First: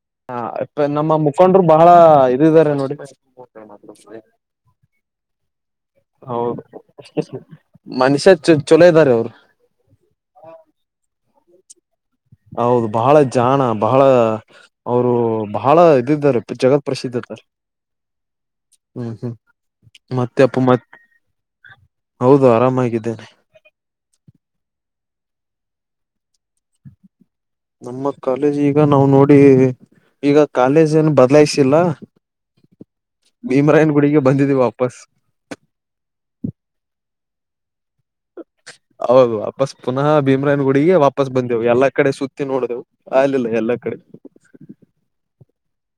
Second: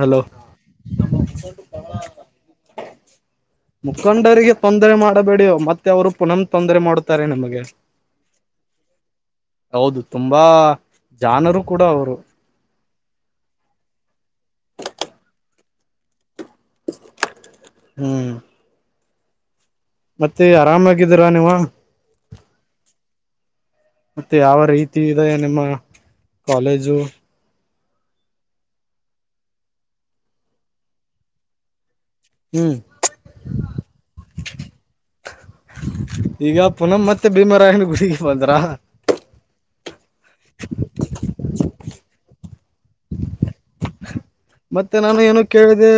Hello ಹಾ ನಮ್ಮ ಮುಖಂಡರು ಬಹಳ ಇದಿದ್ದಾರೆ ನೋಡಿ. ಮುಖಂಡರಿಗೆ ತೊಂದರೆ ಮಾಡಬೇಡಿ ಮತ್ತೆ ಅವರು ಪುನಮ್ ಹೌದು ತೊಂದರೆ ಮಾಡುತ್ತಾರೆ ನಮ್ಗೆ ಮನುಷ್ಯ ಚ ಚೊಲೋ ಇದ್ದಾರೆ ರೀ ಅವರು ಹೌದು ತುಂಬಾ ಜಾನರು ಕೂಡ ಅವರು. ಹೌದು ಬಹಳ ಜಾಣ ಬಹಳ ಅವರು ಬಹಳ ಇದಿದ್ದಾರೆ ಜಗತ್ ಪ್ರಸಿದ್ಧ ಇದ್ದಾರೆ. ಹ್ಮ್ ಹ್ಮ್ ಹ್ಮ್ ಮತ್ತೆ ಅಪ್ಪ ಮತ್ ಆರಾಮಾಗಿದ್ದೀರಾ ನೀವು ಹೌದ ಆರಾಮಾಗಿದ್ದಾರೆ. ಮತ್ತೆ ಯಾವ ರೀತಿ ಇದೆ ನಿಮ್ಮ ಕಾಲೇಜು. ನಮ್ಮ ಕಾಲೇಜ್ ಈಗ ನಾವ್ ನೋಡಿ ಈಗ ಕಾಲೇಜೆನು ಬದಲಾಯಿಸಿಲ್ಲ. ಹ್ಮ್ ಭೀಮರಾಯನಗುಡಿಗೆ ಬಂದ್ದೀವಿ ವಾಪಸ್. ಈಗ ಪುನ್ ಮತ್ತೆ ಭೀಮರಾಯನ ಗುಡಿಗೆ. ಬಂದ್ರ ಹೌದು ವಾಪಸ್ ಪುನಃ ಭೀಮರಾಯನ ಗುಡಿಗೆ ವಾಪಸ್ ವಾಪಸ್ ಬಂದೆವು ಎಲ್ಲಾ ಕಡೆ ಸುತ್ತಿ ನೋಡಿದೆವು ಅಗಲಿಲ್ಲ ಎಲ್ಲಾ ಕಡೆ. ಮತ್ತೆ ನಾನು ಏನು ಕೇಳಿದೆ.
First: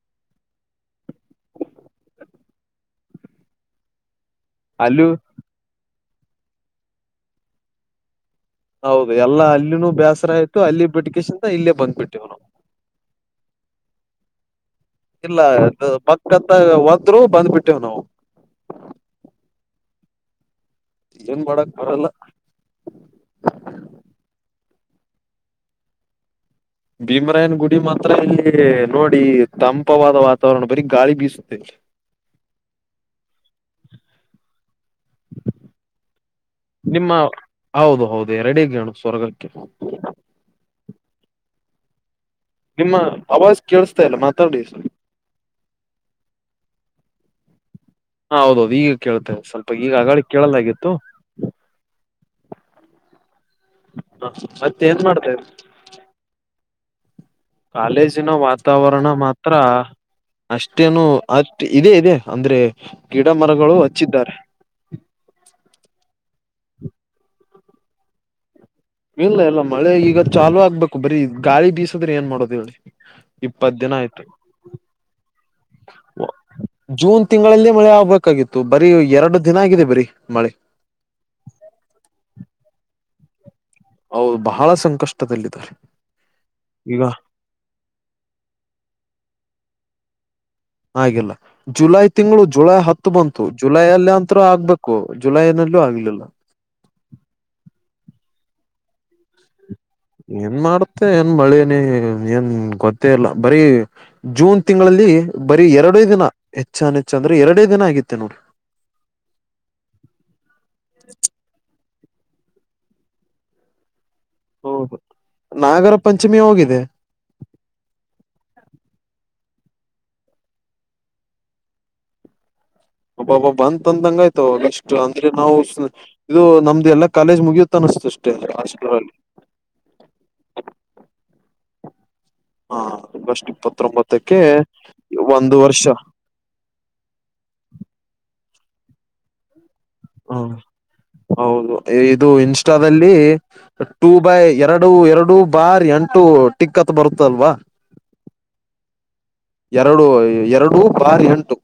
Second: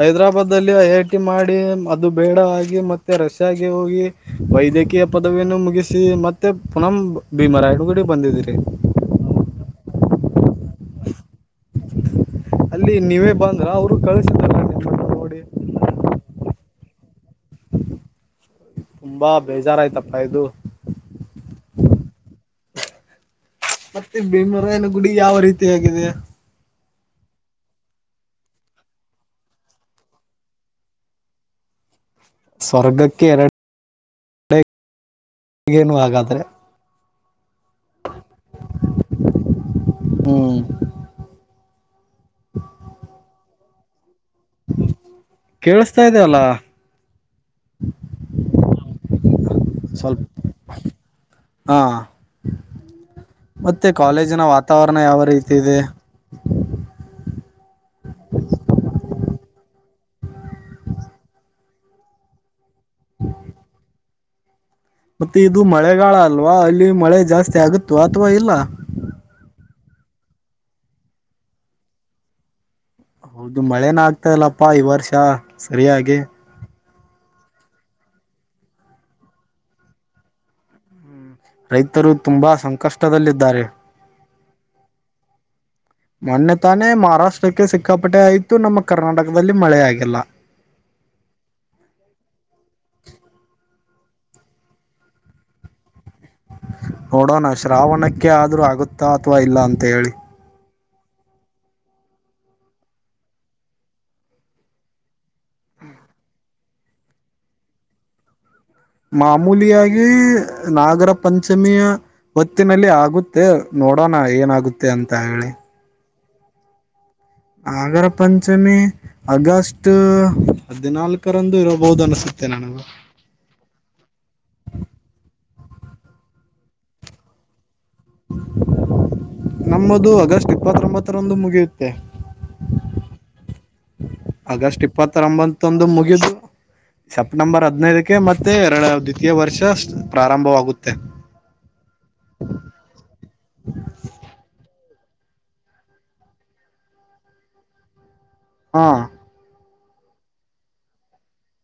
ಹೈದ್ರಾಬಾದ್ ಅಲ್ಲಿ ಐ ಐ ಟಿ ಮಾಡಿ ಅದು ಬೇಡ ಆಗಿ ಮತ್ತೆ ರಷ್ಯಾಗೆ ಹೋಗಿ. ವೈದ್ಯಕೀಯ ಅಲ್ಲಿಯೂ ಪದವಿಯನ್ನು ಮುಗಿಸಿ ಮತ್ತೆ ಪುನಃ ಭೀಮರಾಯನಗುಡಿಗೆ ಬಂದ್ದೀರಿ. ಹೌದು ಎಲ್ಲಾ ಅಲ್ಲಿನೂ ಬೇಸರ ಆಯ್ತು ಅಲ್ಲಿ ಬಿಟ್ಟಕಸ್ ಇಲ್ಲೇ ಬಂದ್ಬಿಟ್ಟೆ ನಾವ್. ಅಲ್ಲಿ ನೀವೇ ಬಂದ್ರ ಅವರು ಕಳಸಿದಾರ ನಿಮ್ನ. ಇಲ್ಲ ಪಕ್ಕತ್ತ್ ಹೋದ್ರೂ ಬಂದ್ಬಿಟ್ಟೇವ್ ನಾವು. ತುಂಬಾ ಬೇಜರ್ ಆಯ್ತಪ್ಪ ಇದು. ಏನ್ ಮಾಡಕ್ ಬರಲ್ಲ. ಮತ್ತೆ ಭೀಮರಾಯನ ಗುಡಿ ಯಾವ ರೀತಿಯಾಗಿದೆ. ಭೀಮರಾಯನ ಗುಡಿ ಮಾತ್ರ ಇಲ್ಲಿ ನೋಡಿ ತಂಪವಾದ ವಾತಾವರಣ ಬರೀ ಗಾಳಿ ಬೀಸುತ್ತೆ. ಸ್ವರ್ಗಕ್ಕೆ ಎರಡು ಏನು ಆಗ ನಿಮ್ಮ ಹೌದು ಹೌದು ಎರಡೇ ಗೇಣು ಸ್ವರ್ಗಕ್ಕೆ. ಹ್ಮ್ ನಿಮ್ಮ ಅವಾಜ್ ಕೇಳಸ್ತಾ ಇಲ್ಲ ಮತ್ತ್ ತ್ತಾಡಿ‌. ಕೇಳಸ್ತಾ ಇದೆ ಅಲ್ಲ. ಹಾ ಹೌದೌದು ಈಗ ಕೇಳ್ತಾ ಇದೆ ಸ್ವಲ್ಪ. ಈಗ ಅಗಳ ಸ್ವಲ್ಪ್ ಕೇಳಲಾಗಿತ್ತು ಹಾ ಮತ್ತೆ ಕಾಲೇಜಿನ ಮತ್ತೆ ವಾತಾವರಣ ಏನ್ ಯಾವ ಮಾಡ್ತಾ ಇದ್ರಿ ರೀತಿ ಇದೆ. ಕಾಲೇಜಿನ ವಾತಾವರಣ ಮಾತ್ರ ಅಷ್ಟೇನು ಅತ್ ಇದೆ ಇದೆ ಅಂದ್ರೆ ಗಿಡ ಮರಗಳು ಹಚ್ಚಿದ್ದಾರೆ. ಮತ್ತೆ ಇದು ಮಳೆಗಾಳ ಅಲ್ವಾ ಇಲ್ಲಿ ಮಳೆ ಜಾಸ್ತಿ ಆಗುತ್ತವಾ ಅಥವಾ ಇಲ್ಲ. ಇಲ್ಲ ಇಲ್ಲ ಮಳೆ ಈಗ ಚಾಲೂ ಆಗ್ಬೇಕು ಬರೀ ಗಾಳಿ ಬೀಸದ್ರೆ ಏನ್ ಮಾಡೋದು ಹೇಳ್ರೀ. ಹೌದು ಮಳೆನೇ ಆಗ್ತ ಇಲ್ಲಪ್ಪ ಈ ವರ್ಷ ಸರಿಯಾಗಿ. ಜೂನ್ ತಿಂಗಳಲ್ಲಿ ಮಳೆ ಆಗ್ಬೇಕಾಗಿತ್ತು ಬರೀ ಎರಡು ದಿನಾ ಆಗಿದೆ ಬರಿ ಮಳೆ. ರೈತರು ತುಂಬಾ ಸಂಕಷ್ಟದಲ್ಲಿದ್ದಾರೆ‌. ಹೌದು ಬಹಳಾ ಸಂ ಮೊನ್ನೆತಾನೆ ಈಗ ಮಹಾರಾಷ್ ಟ್ಟಕ್ಕೆ ಸಿಕ್ಕಾಪಟ್ಟೆ ಆಯ್ತು ನಮ್ಮ ಕರ್ನಾಟಕದಲ್ಲಿ ಮಳೆ ಆಗಿಲ್ಲಾ. ಆಗಿಲ್ಲಾ. ಜುಲೈ ತಿಂಗಳು ಜುಲೈ ಹತ್ತು ಬಂತು ಜುಲೈ ಅಲ್ಲಿ ಅಂತ್ರು ಆಗ್ಬೇಕು ಜುಲೈನಲ್ಲೂ ಆಗ್ಲಿಲ್ಲಾ. ನೋಡೋಣ ಶ್ರಾವಣಕ್ಕೆ ಆದ್ರೂ ಆಗುತ್ತಾ ಅಥವಾ ಇಲ್ಲಾ ಅಂತ ಹೇಳಿ. ಏನ್ ಮಾಡುತ್ತೆ ಏನ್ ಮಳೇನೆ ಏನ್ ಗೊತ್ತೇ ಇಲ್ಲಾ ಬರಿ. ಜೂನ್ ತಿಂಗಳಲ್ಲಿ ಬರೀ ಎರಡೇ ದಿನಾ ಹೆಚ್ಚಾನ ಹೆಚ್ಚ ಅಂದ್ರೆ ಎರಡೇ ದಿನಾ ಆಗಿತ್ತೆ ನೋಡ. ಮಾಮೂಲಿಯಾಗಿ ನಾಗರ ಪಂಚಮಿಯ ಹೊತ್ತಿನಲ್ಲಿ ಆಗುತ್ ತ್ತೆ ನೋಡೋಣ ಏನಾಗುತ್ತೆ ಹೌದು ಅಂತ ಹೇಳಿ. ನಾಗರ ಪಂಚಮಿ ಹೋಗಿದೆ. ನಾಗರ ಪಂಚಮಿ. ಆಗಸ್ಟ ಹದಿನಾಲ್ಕರಂದು ಇರಬಹುದು ಅನಸುತ್ತೆ ನನಗೂ. ಒಬ್ಬ ಒಬ್ಬ ಬಂತಂದಂಗಾಯ್ತು ಇಷ್ಟು ಅಂದ್ರೆ ನಾವು ಸ ಇದು ನಮ್ದ ಎಲ್ಲಾ ಕಾಲೇಜ್ ಮುಗಿಯುತ್ತ ಅನಿಸ್ತು. ಅಷ್ಟೇ ಅಷ್ಟರಲ್ಲಿ ನಮ್ಮದು ಅಗಸ್ಟ ಇಪ್ಪತ್ತೊಂಬತ್ತರಂದು ಮುಗಿಯುತ್ತೆ. ಹಾ ಆಗಸ್ಟ ಇಪ್ಪತ್ರೋಂಬತ್ತ. ಅಗಸ್ಟ ಇಪ್ಪತ್ರೋಂಬತ್ತಂದು ಮುಗಿತ್. ಸಪ್ಟಂಬರ್ ಹದಿನೈದಕ್ಕೆ ಮತ್ತೆ ಎರಡ ದ್ವಿತೀಯ ವರ್ಷ ಹ ಪ್ರಾರಂಭವಾಗುತ್ತೆ. ಹೌದು ಇದು ಇನ್ಸ್ಟಾದಲ್ಲಿ. ಟೂ ಬೈ ಎರಡು ಎರಡು ಬಾರ್ ಎಂಟು ಟಿಕ್ ಅಂತ ಬರುತ್ತಲ್ವಾ. ಹಾ ಎರಡು ಎರಡು ಬಾರ್ ಎಂಟು.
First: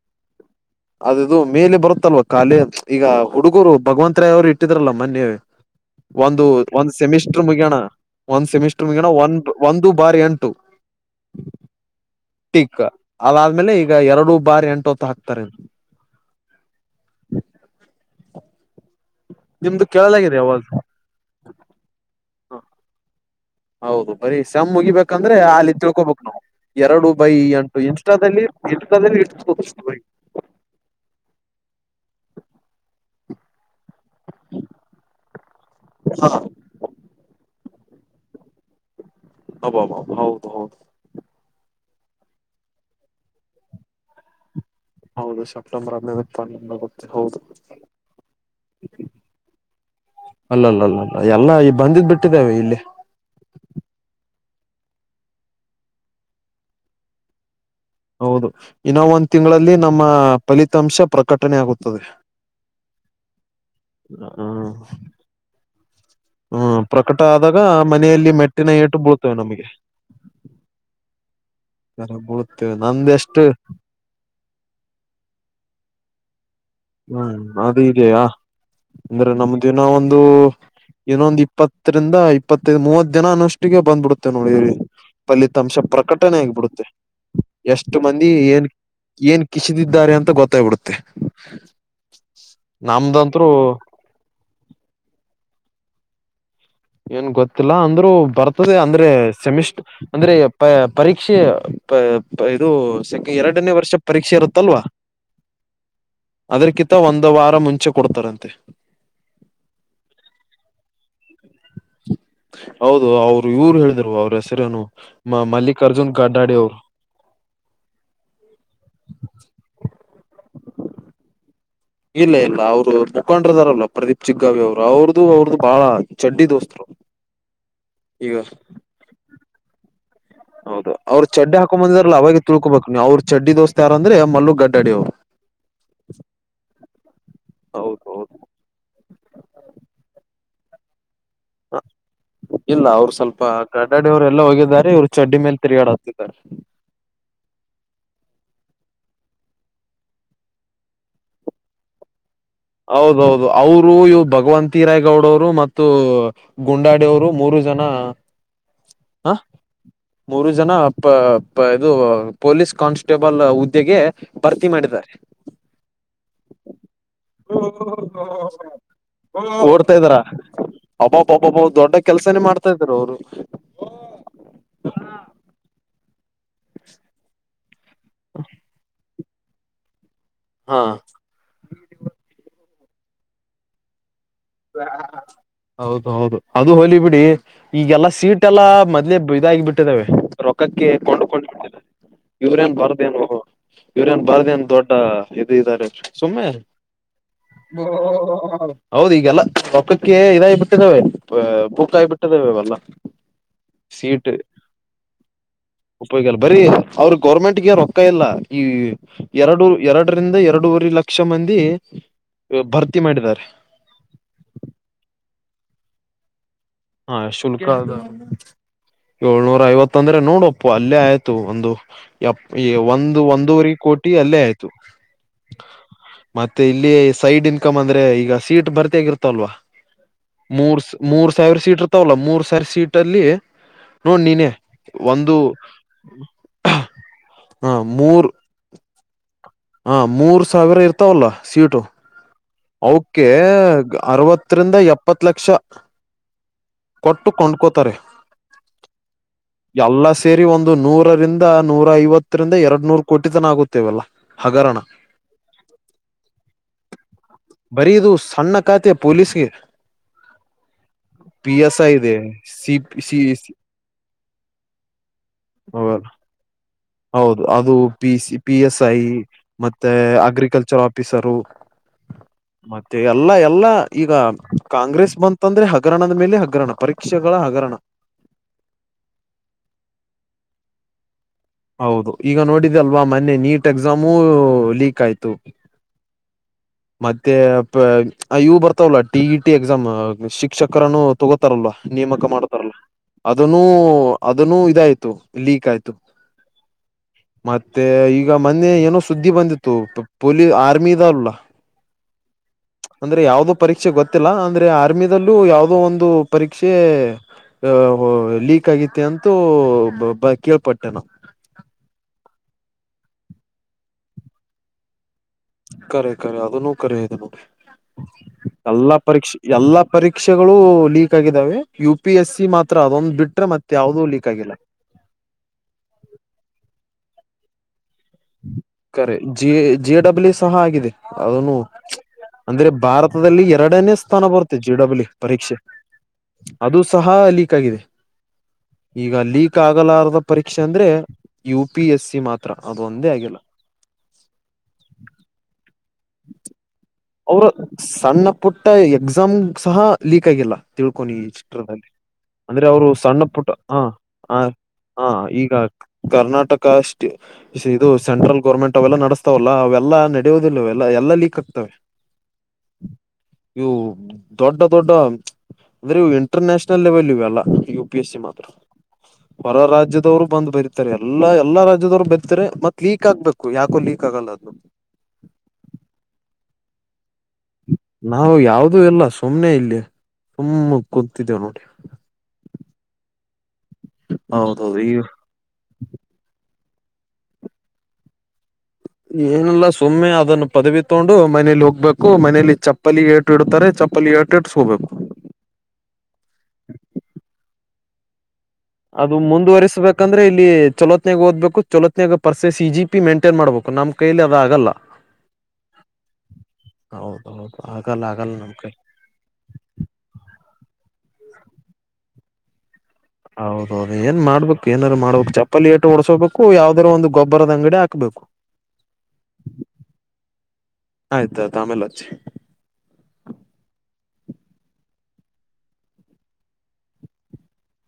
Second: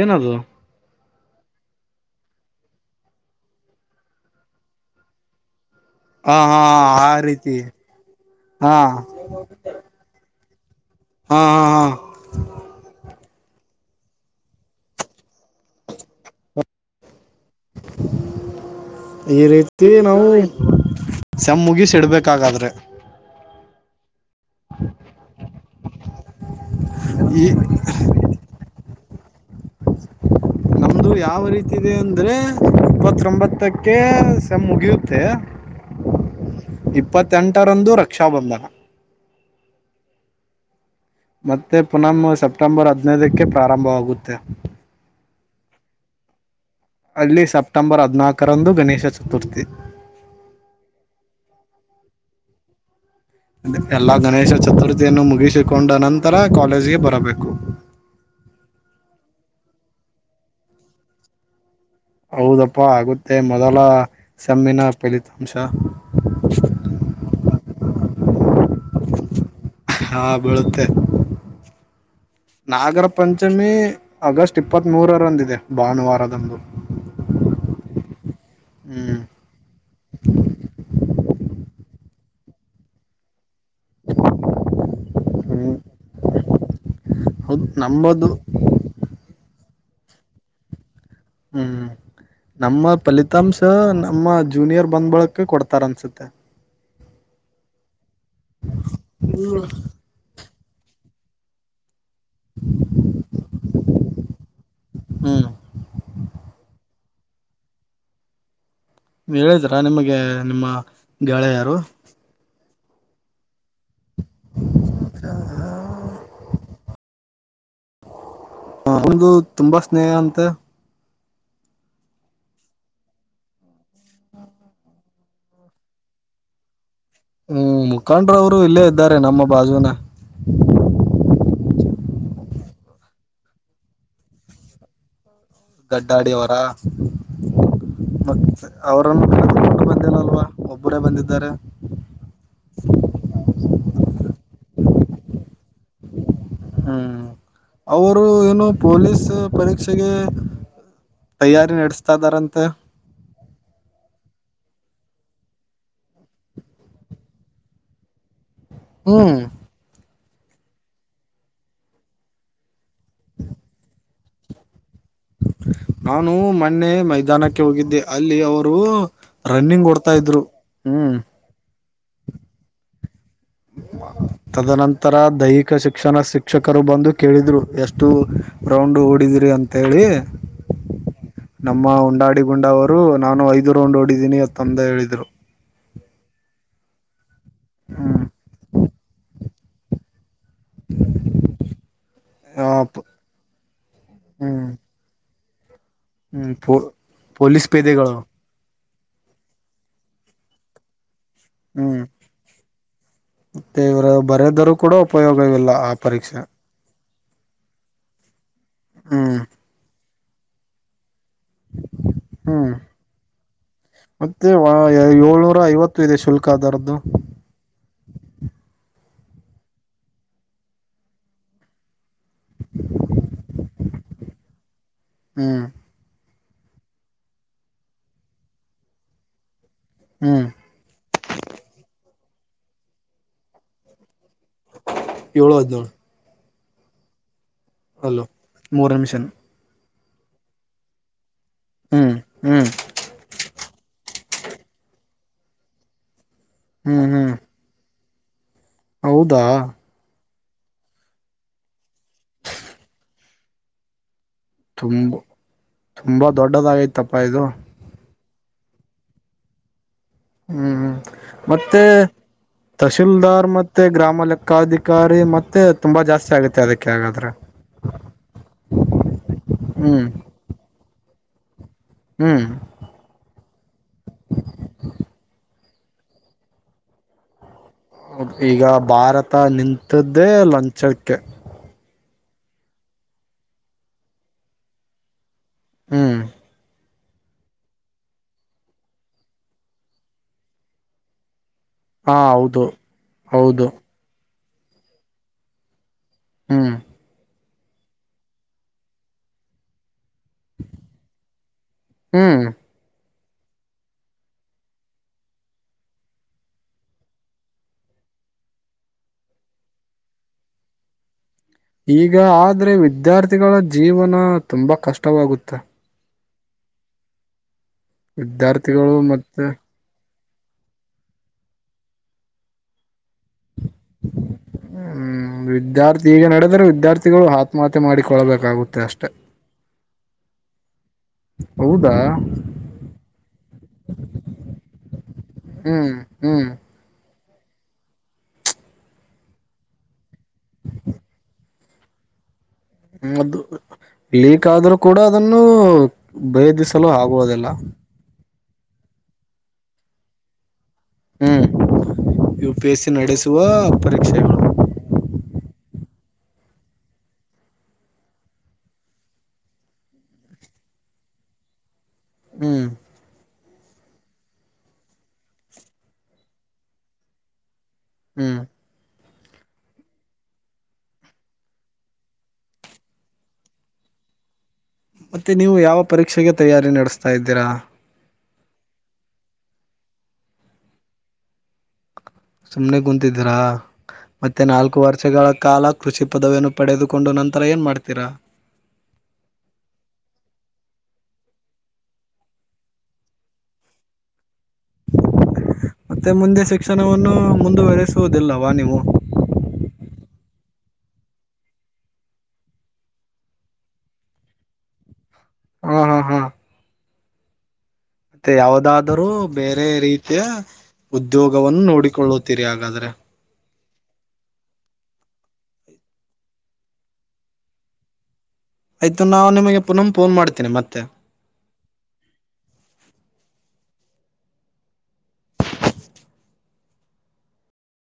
ಏನದು. ಅದ ಇದು ಮೇಲೆ ಬರುತ್ತಲ್ವ ಕಾಲೆ ಪ್ಚ್ ಈಗ ಹುಡುಗೂರು ಭಗವಂತ್ರೆಯವರು ಇಟ್ಟಿದ್ರಲ್ಲ ಮೊನ್ನೆ. ಹು ಒಂದು ಒಂದ್ ಸೆಮಿಸ್ಟರ್ ಮುಗಿಯಣ ಒಂದ್ ಹಾ ಸೆಮಿಸ್ಟರ್ ಮುಗಿಯಣ ಒಂದ ಒಂದು. ಬಾರ್ ಎಂಟು ಹಾ ಹಾ ಹಾ ಟಿಕ್ ಅದಾದ್ಮೇಲೆ ಈಗ ಎರಡು ಬಾರ್ ಎಂ ಟು ತ ಹಾಕ್ತಾರೆ. ಈ ನಿಮ್ದು ರೀತಿ ನಾವು ಕೇಳಲಾಗಿದೆ ಅವಾಜ್ ಸೆಮ್ ಮುಗಿಸಿ ಇಡಬೇಕ ಹಾಗಾದ್ರೆ‌. ಹೌದು ಬರೀ ಸೆಮ್ ಮುಗಿಬೇಕಂದ್ರೆ ಅಲ್ಲಿ ತಿಳ್ಕೋಬೇಕು ನಾವು ಎರಡು ಬೈ ಈ ಎಂಟು ಇನ್ಸ್ಟಾದಲ್ಲಿ. ಇನ್ಸ್ಟಾ ದಲ್ಲಿ ಎಷ್ಟು ಪೋಕಸ್ ಬೈ. ನಮ್ದು ಯಾವ ರೀತಿ ಇದೆ ಅಂದ್ರೆ ಇಪ್ಪತ್ರೋಂಬತ್ತಕ. ಕ್ಕೆ ಸೆಮ್ ಮುಗಿಯುತ್ತೆ ಇಪ್ಪತ್ತೆಂಟರಂದು ರಕ್ಷಾಬಂಧನ. ಅಬಾಬಾಬಾ ಹೌದ ಹೌದ. ಮತ್ತೆ ಪುನಮ ಸೆಪ್ಟೆಂಬರ್ ಹದಿನೈದಕ್ಕೆ ಪ್ರಾರಂಭವಾಗುತ್ತೆ. ಹೌದು ಸೆಪ್ಟೆಂಬರ್ ಹದನೈದಕ ಪ್ರಾರಂಭವಾಗುದ. ಅಲ್ಲಿ ಸೆಪ್ಟೆಂಬರ್ ಹದನಾಲ್ಕರಂದು ಗಣೇಶ ಚತುರ್ಥಿ. ಅಲ್ಲ ಅಲ್ಲ ಅಲ್ಲ ಅಲ್ಲ ಎಲ್ಲಾ ಈ ಬಂದಿದ್ ಬಿಟ್ಟಿದ್ದೇ ಇಲ್ಲಿ. ಎಲ್ಲಾ ಗಣೇಶ ಚತುರ್ಥಿಯನ್ನು ಮುಗಿಸಿಕೊಂಡ ಅನಂತರ ಕಾಲೇಜಿಗೆ ಬರಬೇಕು. ಹೌದು ಇನ್ನೋ ಒಂದ ತಿಂಗಳಲ್ಲಿ ನಮ್ಮ ಫಲಿತಾಂಶ ಪ್ರಕಟಣೆ ಆಗುತ್. ಹೌದಪ್ಪಾ ಆಗುತ್ತೆ ಮೊದಲ ಸಮ್ಮಿನ ಫಲಿತಾಂಶ. ಹು ಪ್ರಕಟ ಆದಾಗ ಮನೆಯಲ್ಲಿ ಮೆಟ್ಟಿನ ಏಟ್ಟು ಬೀಳ್ತವೆ ನಮಗೆ. ಹಾ ಬಳುಕ್ಕೆ. [unintelligible] ನಾಗರ ನಂದೆಷ್ಟು ಪಂಚಮಿ ಆಗಸ್ಟ್ ಇಪ್ಪತ್ತ್ ಮೂರರಂದ್ ಇದೆ ಭಾನುವಾರದಂದು. ಹ್ಮ್ ಅದು ಇದೆಯಾ, ಹ್ಮ್ ಅಂದ್ರೆ ನಮ್ ದಿನ ಒಂದು ಇನ್ನೊಂದ್ ಇಪ್ಪತ್ರಿಂದ, ಇಪ್ಪತ್ತೈದು ಮೂವತ್ ದಿನ ಅನ್ನಷ್ ಟ್ಟಿಗೆ ಬಂದ್ಬಿಡುತ್ತೆ ನೋಡಿ ಹ್ಮ್ ಫಲಿತಾಂಶ ಪ್ರಕಟಣೆ ಆಗ್ಬಿಡುತ್ತೆ. ಹೌದು ಎಷ್ಟು ಮಂದಿ ನಮ್ಮದು ಏನ್ ಏನ್ ಕಿಸಿದಿದ್ದಾರೆ ಅಂತ ಗೊತ್ತಾಗ್ಬಿಡುತ್ತೆ. ಹ್ಮ ನಮ್ಮ ನಮ್ದಂತ್ರು ಫಲಿತಾಂಶ ನಮ್ಮ ಜೂನಿಯರ್ ಬಂದ್ ಬಳ್ಕೆ ಕೊಡ್ತರನ್ಸುತ್ತೆ. ಏನ್ ಗೊತ್ತಿಲ್ಲ ಅಂದ್ರು ಬರ್ತದೆ ಅಂದ್ರೆ ಸೆಮಿಸ್ಟ್, ಅಂದ್ರೆ ಪ ಪರೀಕ್ಷೆ. ಪ ಪ ಇದು ಸೆಕೆ ಎರಡನೇ ವರ್ಷದ್ ಪರೀಕ್ಷೆ ಇರುತ್ತಲ್ವಾ? ಹ್ಮ್ ಅದ್ರ್ಕ್ಕಿತ ಒಂದು ವಾರ ಮುಂಚೆ ಕೊಡ್ತರಂತೆ. ಹೇಳ್ದ್ರಾ ನಿಮ್ಗೆ ನಿಮ್ಮ ಗೆಳೆಯರು. ಹೌದು ಅವ್ರು ಇವ್ರು ಹೇಳ್ದ್ರು ಅವ್ರ್ ಹೆಸ್ರೇನು ಮ ಮಲ್ಲಿಕಾರ್ಜುನ್ ಗಡ್ಡಾಡಿ ಅವ್ರು ಅವ್ನ್ದು ತುಂಬಾ ಸ್ನೇಹ ಅಂತೆ? ಇಲ್ಲ ಇಲ್ಲ ಅವ್ರು ಅವ್ರ್ ಮುಖಂಡ್ರ್ ಇದಾರಲ್ಲ ಪ್ರದೀಪ್ ಚಿಗ್ಗಾವಿ ಅವ್ರು, ಅವ್ರ್ದು ಅವ್ರ್ದು ಬಾಳ ಚಡ್ಡಿ ದೋಸ್ತು. ಹ್ಮ್ ಮುಖಂಡ್ರವ್ರು ಇಲ್ಲೇ ಇದ್ದಾರೆ ನಮ್ಮ ಬಾಜುನ. ಹೌದು ಅವ್ರ್ ಚಡ್ಡಿ ಹಾಕೊಂಬಂದಿದರಲ್ಲ ಅವಾಗೆ ತಿಳ್ಕೋಬೇಕು ನೀವು ಅವ್ರ್ ಚಡ್ಡಿ ದೋಸ್ತ್ ಯಾರಂದ್ರೆ ಮಲ್ಲು ಗಡ್ಡಾಡಿಅವ್ರು. ಗಡ್ಡಾಡಿ ಅವ್ರಾ, ಹೌದೌದು ಹ್ಮ್ ಅವ್ರು [inaudible] ಬಂದಿಲ್ಲಲ್ವಾ ಒಬ್ಬರೇ ಬಂದಿದ್ದಾರೆ. ಹ್ ಇಲ್ಲ ಅವ್ರು ಸ್ವಲ್ಪ ಗಡ್ಡಾಡಿ ಅವ್ರ್ ಎಲ್ಲೋ ಹೋಗಿದ್ದಾರೆ ಇವ್ರು ಚಡ್ಡಿ ಮೇಲ್ ತಿರ್ಗಾಡಕತ್ತಿದ್ದಾರೆ. ಹ್ಮ್ ಅವ್ರು ಏನೊ ಪೊಲೀಸ್ ಪರೀಕ್ಷೆಗೆ. ತಯಾರಿ ನಡ್ಸ್ತಾ ಇದಾರಂತೆ. ಹೌದೌದು ಅವ್ರು ಇವ್ರ್ ಭಗ್ವಂತಿ ರಾಯ್ ಗೌಡವ್ರು ಮತ್ತು ಗುಂಡಾಡಿಯವ್ರು ಮೂರು ಜನ. ಹ್ಮ್ ಆಹ್ ಮೂರು ಜನ ಪ ಪ ಇದು ಪೊಲೀಸ್ ಕಾನ್ಸ್ ಟೇಬಲ್ ಹುದ್ದೆಗೆ ಭರ್ತಿ ಮಾಡಿದ್ದಾರೆ. ನಾನು ಮೊನ್ನೆ ಮೈದಾನಕ್ಕೆ ಹೋಗಿದ್ದೆ ಅಲ್ಲಿ ಅವ್ರೂ ರನ್ನಿಂಗ್ ಓಡ್ತಾ ಇದ್ರು ಹ್ಮ್. ಒಬ್ಬವ್ ದೊಡ್ಡ ಕೆಲ್ಸನೇ ಮಾಡ್ತಾ ಇದರ್ ಅವ್ರು. ತದನಂತರ ದೈಹಿಕ ಶಿಕ್ಷಣ ಶಿಕ್ಷಕರು ಬಂದು ಕೇಳಿದ್ರು ಎಷ್ಟ್ ಟು ರೌಂಡು ಓಡಿದಿರಿ ಅಂತ ಹೇಳಿ. ಹಾ ನಮ್ಮ ಉಂಡಾಡಿ ಗುಂಡವರು ನಾನು ಐದು ರೌಂಡ್ ಓಡಿದ್ದೀನಿ. ತಂದ ಹೇಳಿದ್ರು ಹೌದು ಹೌದು, ಅದು ಹೋಲಿ ಬಿಡಿ. ಈಗೆಲ್ಲಾ ಸೀಟ್ ಎಲ್ಲಾ ಮೊದ್ಲೆೇ ಇದಾಗಿ ಬಿಟ್ಟಿದವೆ. ರೊಕ್ಕಕ್ಕೆ ಕೊಂಡುಕೊಂಡು ಬಿಟ್ಟಿದೆ, ಆ ಯೂವ್ರೇನ್ ಬಾರ್ದೇನು ಯೂವ್ರೇನ್ ಬಾರ್ದೇನ್ ಹ್ಮ್ ದೊಡ್ ಡ್ಡ ಇದ್ ಇದಾರೆ ಸುಮ್ನೆ. ಪೋ ಪೊಲೀಸ್ ಪೇದೆಗಳು ಹೌದ್ ಈಗೆಲ್ಲ ಪಕ್ಕಕ್ಕೆ ಇದಾಗ್ ಬಿಟ್ಟಿದವೆ, ಬುಕ್ಕಾಗ್ಬಿಟ್ಟಿದ್ದಾವೆ ಅವೆಲ್ಲ. ಮತ್ತೇ ಇವ್ರ ಸೀಟ್ ಬರೆದರೂ ಕೂಡ ಉಪಯೋಗವಿಲ್ಲ ಆ ಪರೀಕ್ಷೆ. ಅವ್ರ್ ಗೌರ್ಮೆಂಟ್ಗೆ ರೊಕ್ಕ ಇಲ್ಲ ಈ ಹ್ಮ್ ಎರಡು ಎರ್ಡರಿಂದ ಎರ್ಡೂವರೆ ಲಕ್ಷ ಮಂದಿ ಮಂದಿ ಹ್ಮ್ ಭರ್ತಿ ಮಾಡಿದಾರೆ ಮತ್ತೆ ವ ಏಳ್ನೂರ ಐವತ್ತು ಇದೆ ಶುಲ್ಕ ಅದರದ್ದು. ಹ ಶುಲ್ಕ ಅದ್ ಏಳ್ನೂರ ಐವತ್ ಅಂದ್ರೆ ನೋಡು ಅಪ್ಪ ಅಲ್ಲೇ ಆಯ್ತು ಒಂದು. ಎಪ್ ಎ ಒಂದು ಒಂದೂವರೆ ಕೋಟಿ ಅಲ್ಲೇ ಆಯ್ತು. ಹ್ಮ್ ಮತ್ತೆ ಇಲ್ಲಿ ಸೈಡ್ ಇನ್ಕಮ್ ಅಂದ್ರೆ ಈಗ ಸೀಟ್ ಭರ್ತಿ ಆಗೀರ್ ಇರ್ತಲ್ವಾ. ಹ್ಮ್ ಮೂರ್ ಮೂರ್ ಸಾವಿರ ಸೀಟ್ ಇರ್ತಾವಲ್ಲ ಮೂರ್ ಸಾವಿರ ಸೀಟ್ ಅಲ್ಲಿ ನೋಡ್ ನೀನೇ ಒಂದು.. ಏಳು ಹದಿನೇಳು ಹ ಹಾಲೋ ಮೂರನ್ಮಿಷನ್ ಹಾ ಮೂರ್ ಸಾವಿರ ಇರ್ತಾವಲ್ಲ ಸೀಟು ಹ್ಮ್ ಹ್ಮ್ ಅವುಕೆ ಅರವತ್ತರಿಂದ ಎಪ್ಪತ್ ಲಕ್ಷ ಹ್ಮ್ ಕೊಟ್ಟು ಹ್ಮ್ ಕೊಂಡ್ಕೋತಾರೆ. ಹೌದಾ ಎಲ್ಲ ಸೇರಿ ಒಂದು ನೂರರಿಂದ ನೂರ ಐವತ್ತರಿಂದ ಎರಡ್ ನೂರು ಕೋಟಿ ತನ ಆಗುತ್ತೇ ಇವೇಲ್ಲ ತುಂಬ ತುಂಬಾ ದೊಡ್ಡದಾಗೈತಪ್ಪ ಇದು. ಬರೀ ಇದು ಸಣ್ಣ ಖಾತೆ ಪೊಲೀಸ್ಗೆ ಹ್ಮ್ ಹ್ಮ್ ಪಿ ಎಸ್ ಮತ್ತೆ ಐ ಇದೆ ಸಿ ತಹಶೀಲ್ದಾರ್ ಸಿ ಮತ್ತೆ ಗ್ರಾಮ ಲೆಕ್ಕಾಧಿಕಾರಿ ಮತ್ತೆ ತುಂಬಾ ಜಾಸ್ತಿ ಆಗತ್ತೆ ಅದಕ್ಕೆ. ಹಾಗಾದ್ರೆ ಹೌದು ಅದು P C, P, S, I, ಮತ್ತೆ ಹ್ಮ್ ಅಗ್ರಿಕಲ್ಚರ್ ಆಫ್ ಹಟ್ಟಿಸರು [unintelligible] ಹ್ಮ್ ಮತ್ತೆ ಎಲ್ಲ ಎಲ್ಲಾ ಈಗ ಕಾಂಗ್ರೆಸ್ ಬಂತಂದ್ರೆ ಹಗರಣದ ಮೇಲೆ ಹಗರಣ ಪರೀಕ್ಷೆಗಳ ಹಗರಣ ಈಗ ಭಾರತ ನಿಂತದ್ದೇ ಲಂಚಕ್ಕೆ. ಹೌದು ಈಗ ನೋಡಿದಲ್ವಾ ಮೊನ್ನೆ ನೀಟ್ ಎಕ್ಸಾಮು ಲೀಕ್ ಆಯ್ತು. ಹ್ಮ್ ಮತ್ತೆ ಇವು ಬರ್ತಾವಲ್ಲ ಟಿ. ಇ. ಟಿ. ಎಕ್ಸಾಮ್ ಶಿಕ್ಷಕರನು ತಗೋತಾರಲ್ವಾ ಹಾ ನೇಮಕ ಹೌದು ಮಾಡ್ತಾರಲ್ಲ ಅದನ್ನು ಹೌದು ಅದನ್ನುಇದಾಯ್ತು ಲೀಕ್ ಆಯ್ತು ಹ್ಮ ಮತ್ತೆ ಈಗ ಮೊನ್ನೆ ಏನೋ ಸುದ್ದಿ ಬಂದಿತ್ತು ಪೊಲೀ ಆರ್ಮಿ ಇದಾವಲ್ಲ ಹ್ಮ್ ಅಂದ್ರೆ ಯಾವದೋ ಪರೀಕ್ಷೆ ಗೊತ್ತಿಲ್ಲ ಅಂದ್ರೆ ಆರ್ಮಿದಲ್ಲೂ ಯಾವದೋ ಒಂದು ಪರೀಕ್ಷೆ ಅ ಲೀಕ್ ಆಗ್ಯಾಯ್ತೆ ಅಂತೂ ಬ ಕೇಳ್ಪಟ್ಟೆ ನ ಈಗ ಆದ್ರೆ ವಿದ್ಯಾರ್ಥಿಗಳ ಜೀವನ ತುಂಬಾ ಕಷ್ಟವಾಗುತ್ತೆ. ಕರೆ ಕರೆ ಅದನು ಕರೆ ಇದನು ವಿದ್ಯಾರ್ಥಿಗಳು ಎಲ್ಲಾ ಪರೀಕ್ಷೆ ಮತ್ತೆ ಎಲ್ಲ ಪರೀಕ್ಷೆಗಳು ಲೀಕ್ ಆಗಿದಾವೆ ಯು. ಪಿ. ಎಸ್. ಸಿ. ಮಾತ್ರ ಅದೊಂದ ಬಿಟ್ರೆ ಮತ್ತೆ ಯಾವ್ದೂ ಲೀಕ್ ಆಗಿಲ್ಲ ಹ್ಮ್ ವಿದ್ಯಾರ್ಥಿ ಈಗ ನಡೆದ್ರೆ ವಿದ್ಯಾರ್ಥಿಗಳು ಹ ಕರೆ ಜಿ, ಜಿ. ಡಬ್ಲ್ಯು. ಸಹ ಆಗಿದೆ ಅದನು ಹೌದಾ ಅಂದ್ರೆ ಭಾರತದಲ್ಲಿ ಎರಡನೇ ಸ್ಥಾನ ಬರುತ್ತೆ ಜಿ. ಡಬ್ಲ್. ಪರೀಕ್ಷೆ ಹ್ಮ್ ಹ್ಮ್ ಅದು ಸಹ ಲೀಕ್ ಆಗಿದೆ ಈಗ ಲೀಕ್ ಆಗಲಾರದ ಪರೀಕ್ಷೆ ಅಂದ್ರೆ ಯು. ಪಿ. ಎಸ್. ಸಿ. ಮಾತ್ರ ಅದು ಒಂದೇ ಆಗಿಲ್ಲ ಅದು ಲೀಕ್ ಆದ್ರೂ ಕೂಡ ಅದನ್ನು ಬೇದಿಸಲು ಆಗು ಅವ್ರ ಸಣ್ಣ ಪುಟ್ಟ ಎಕ್ಸಾಮ್ ಸಹ ಲೀಕ್ ಆಗಿಲ್ಲ. ತಿಳ್ಕೊನಿ ಈ ಹ್ಮ್ ಚಿತ್ರದಲ್ಲಿ ಯು ಅಂದ್ರೆ ಪಿ ಎಸ್ ಅವರು ಸಿ ಸಣ್ಣ ನಡೆಸುವ ಪುಟ್ಟ ಹ. ಪರೀಕ್ಷೆಗಳು ಆ ಹಾ ಈಗ ಕರ್ನಾಟಕ ಅಷ್ಟೇ. ಇದು ಸೆಂಟ್ರಲ್ ಗೌರ್ಮೆಂಟ್ ಅವೆಲ್ಲ ನಡೆಸ್ತಾವಲ್ಲ ಅವೆಲ್ಲ ನಡೆಯೋದಿಲ್ಲಅವೇಲ್ಲ ಎಲ್ಲಾ ಲೀಕ್ ಆಗ್ತವೆ ಹ್ಮ್ ಇವು ದೊಡ್ಡ ದೊಡ್ಡ ಅಂದ್ರೆ ಇವು ಇಂಟರ್ ನ್ಯಾಷನಲ್ ಲೆವೆಲ್ ಇವೆಲ್ಲ ಯು ಪಿ ಎಸ್ ಸಿ ಹ್ಮ್ ಮಾತ್ರ. [unintelligible] ಹೊರ ರಾಜ್ಯದವರು ಬಂದು ಬರೀತಾರೆ ಎಲ್ಲಾ ಎಲ್ಲಾ ರಾಜ್ಯದವರೂ ಬರಿರ್ತಾರೆ ಮತ್ ಲೀಕ್ ಆಗ್ಬೇಕು ಯಾಕೋ ಲೀಕ್ ಆಗಲ್ಲ ಅದು. ಮತ್ತೆ ನೀವು ಯಾವ ಪರೀಕ್ಷೆಗೆ ತಯಾರಿ ನಡೆಸ್ತಾ ಇದ್ದೀರಾ. ನಾವು ಯಾವುದೂ ಇಲ್ಲ ಸುಮ್ನೆ ಇಲ್ಲಿ ತುಮ್ಮ ಕೂತಿದ್ದೇವಿ ನೋಡಿ. ಸುಮ್ನೆ ಕುಂತಿದ್ರಾ ಮತ್ತೆ ನಾಲ್ಕು ಹೌದೌದು ಈಗ ವರ್ಷಗಳ ಕಾಲ ಕೃಷಿ ಪದವಿಯನ್ನು ಪಡೆದುಕೊಂಡು ನಂತರ ಏನು ಮಾಡ್ತೀರಾ. ಏನಿಲ್ಲ ಸುಮ್ಮನೆ ಅದನ್ನು ಪದವಿ ತಗೊಂಡು ಮನೇಲಿ ಹೋಗ್ಬೇಕು ಮನೇಲಿ ಚಪ್ಪಲಿ ಏ ಟ್ಟು ಇಡ್ತಾರೆ ಚಪ್ಪಲಿ ಏಟ್ಟು ಇಟ್ಸ್ಕೋಬೇಕು. ಮತ್ತೆ ಮುಂದೆ ಶಿಕ್ಷಣವನ್ನು ಮುಂದುವರೆಸುವುದಿಲ್ಲವಾ ನೀವು. ಅದು ಮುಂದುವಸ್ಬೇಕಂದ್ರೆ ಇಲ್ಲಿ ಚೊಲೋತ್ನಾಗ ಓದ್ಬೇಕು ಚೊಲೋತ್ತನಾಗ ಪರ್ಸೆಸ್ ಸಿ ಜಿ ಪಿ ಮೇಂಟೈನ್ ಮಾಡ್ಬೇಕು ನಮ್ ಕೈಲಿ ಅದು ಆಗಲ್ಲ. [inaudible] ಹಾ ಹಾ ಹೌದ ಹೌದು ಆಗಲ್ಲ ಆಗಲ್ಲ ನಿಮ್ ಕೈ ರು ಬೇರೆ ರೀತಿಯ ಉದ್ಯೋಗವನ್ನು ನೋಡಿಕೊಳ್ಳುತ್ತೀರಿ ಹಾಗಾದ್ರೆ. ಹೌದೌದು ಏನ್ ಮಾಡ್ಬೇಕು ಏನಾದ್ರು ಮಾಡ್ಬೇಕು ಚಪ್ಪಲಿ ಏಟ್ಟು ಓಡ್ಸೋಬೇಕು ಯಾವುದ್ರೂ ಒಂದು ಗೊಬ್ಬರದ ಅಂಗಡಿ ಹಾಕಬೇಕು. [inaudible] ಆಯ್ತು ನಾವು ನಿಮಗೆ ಪುನಃ ಫೋನ್ ಮಾಡತೀನಿ ಮತ್ತೆ. ಆಯ್ತಾಯ್ತು ಆಮೇಲೆ ಹಚ್ಚಿ.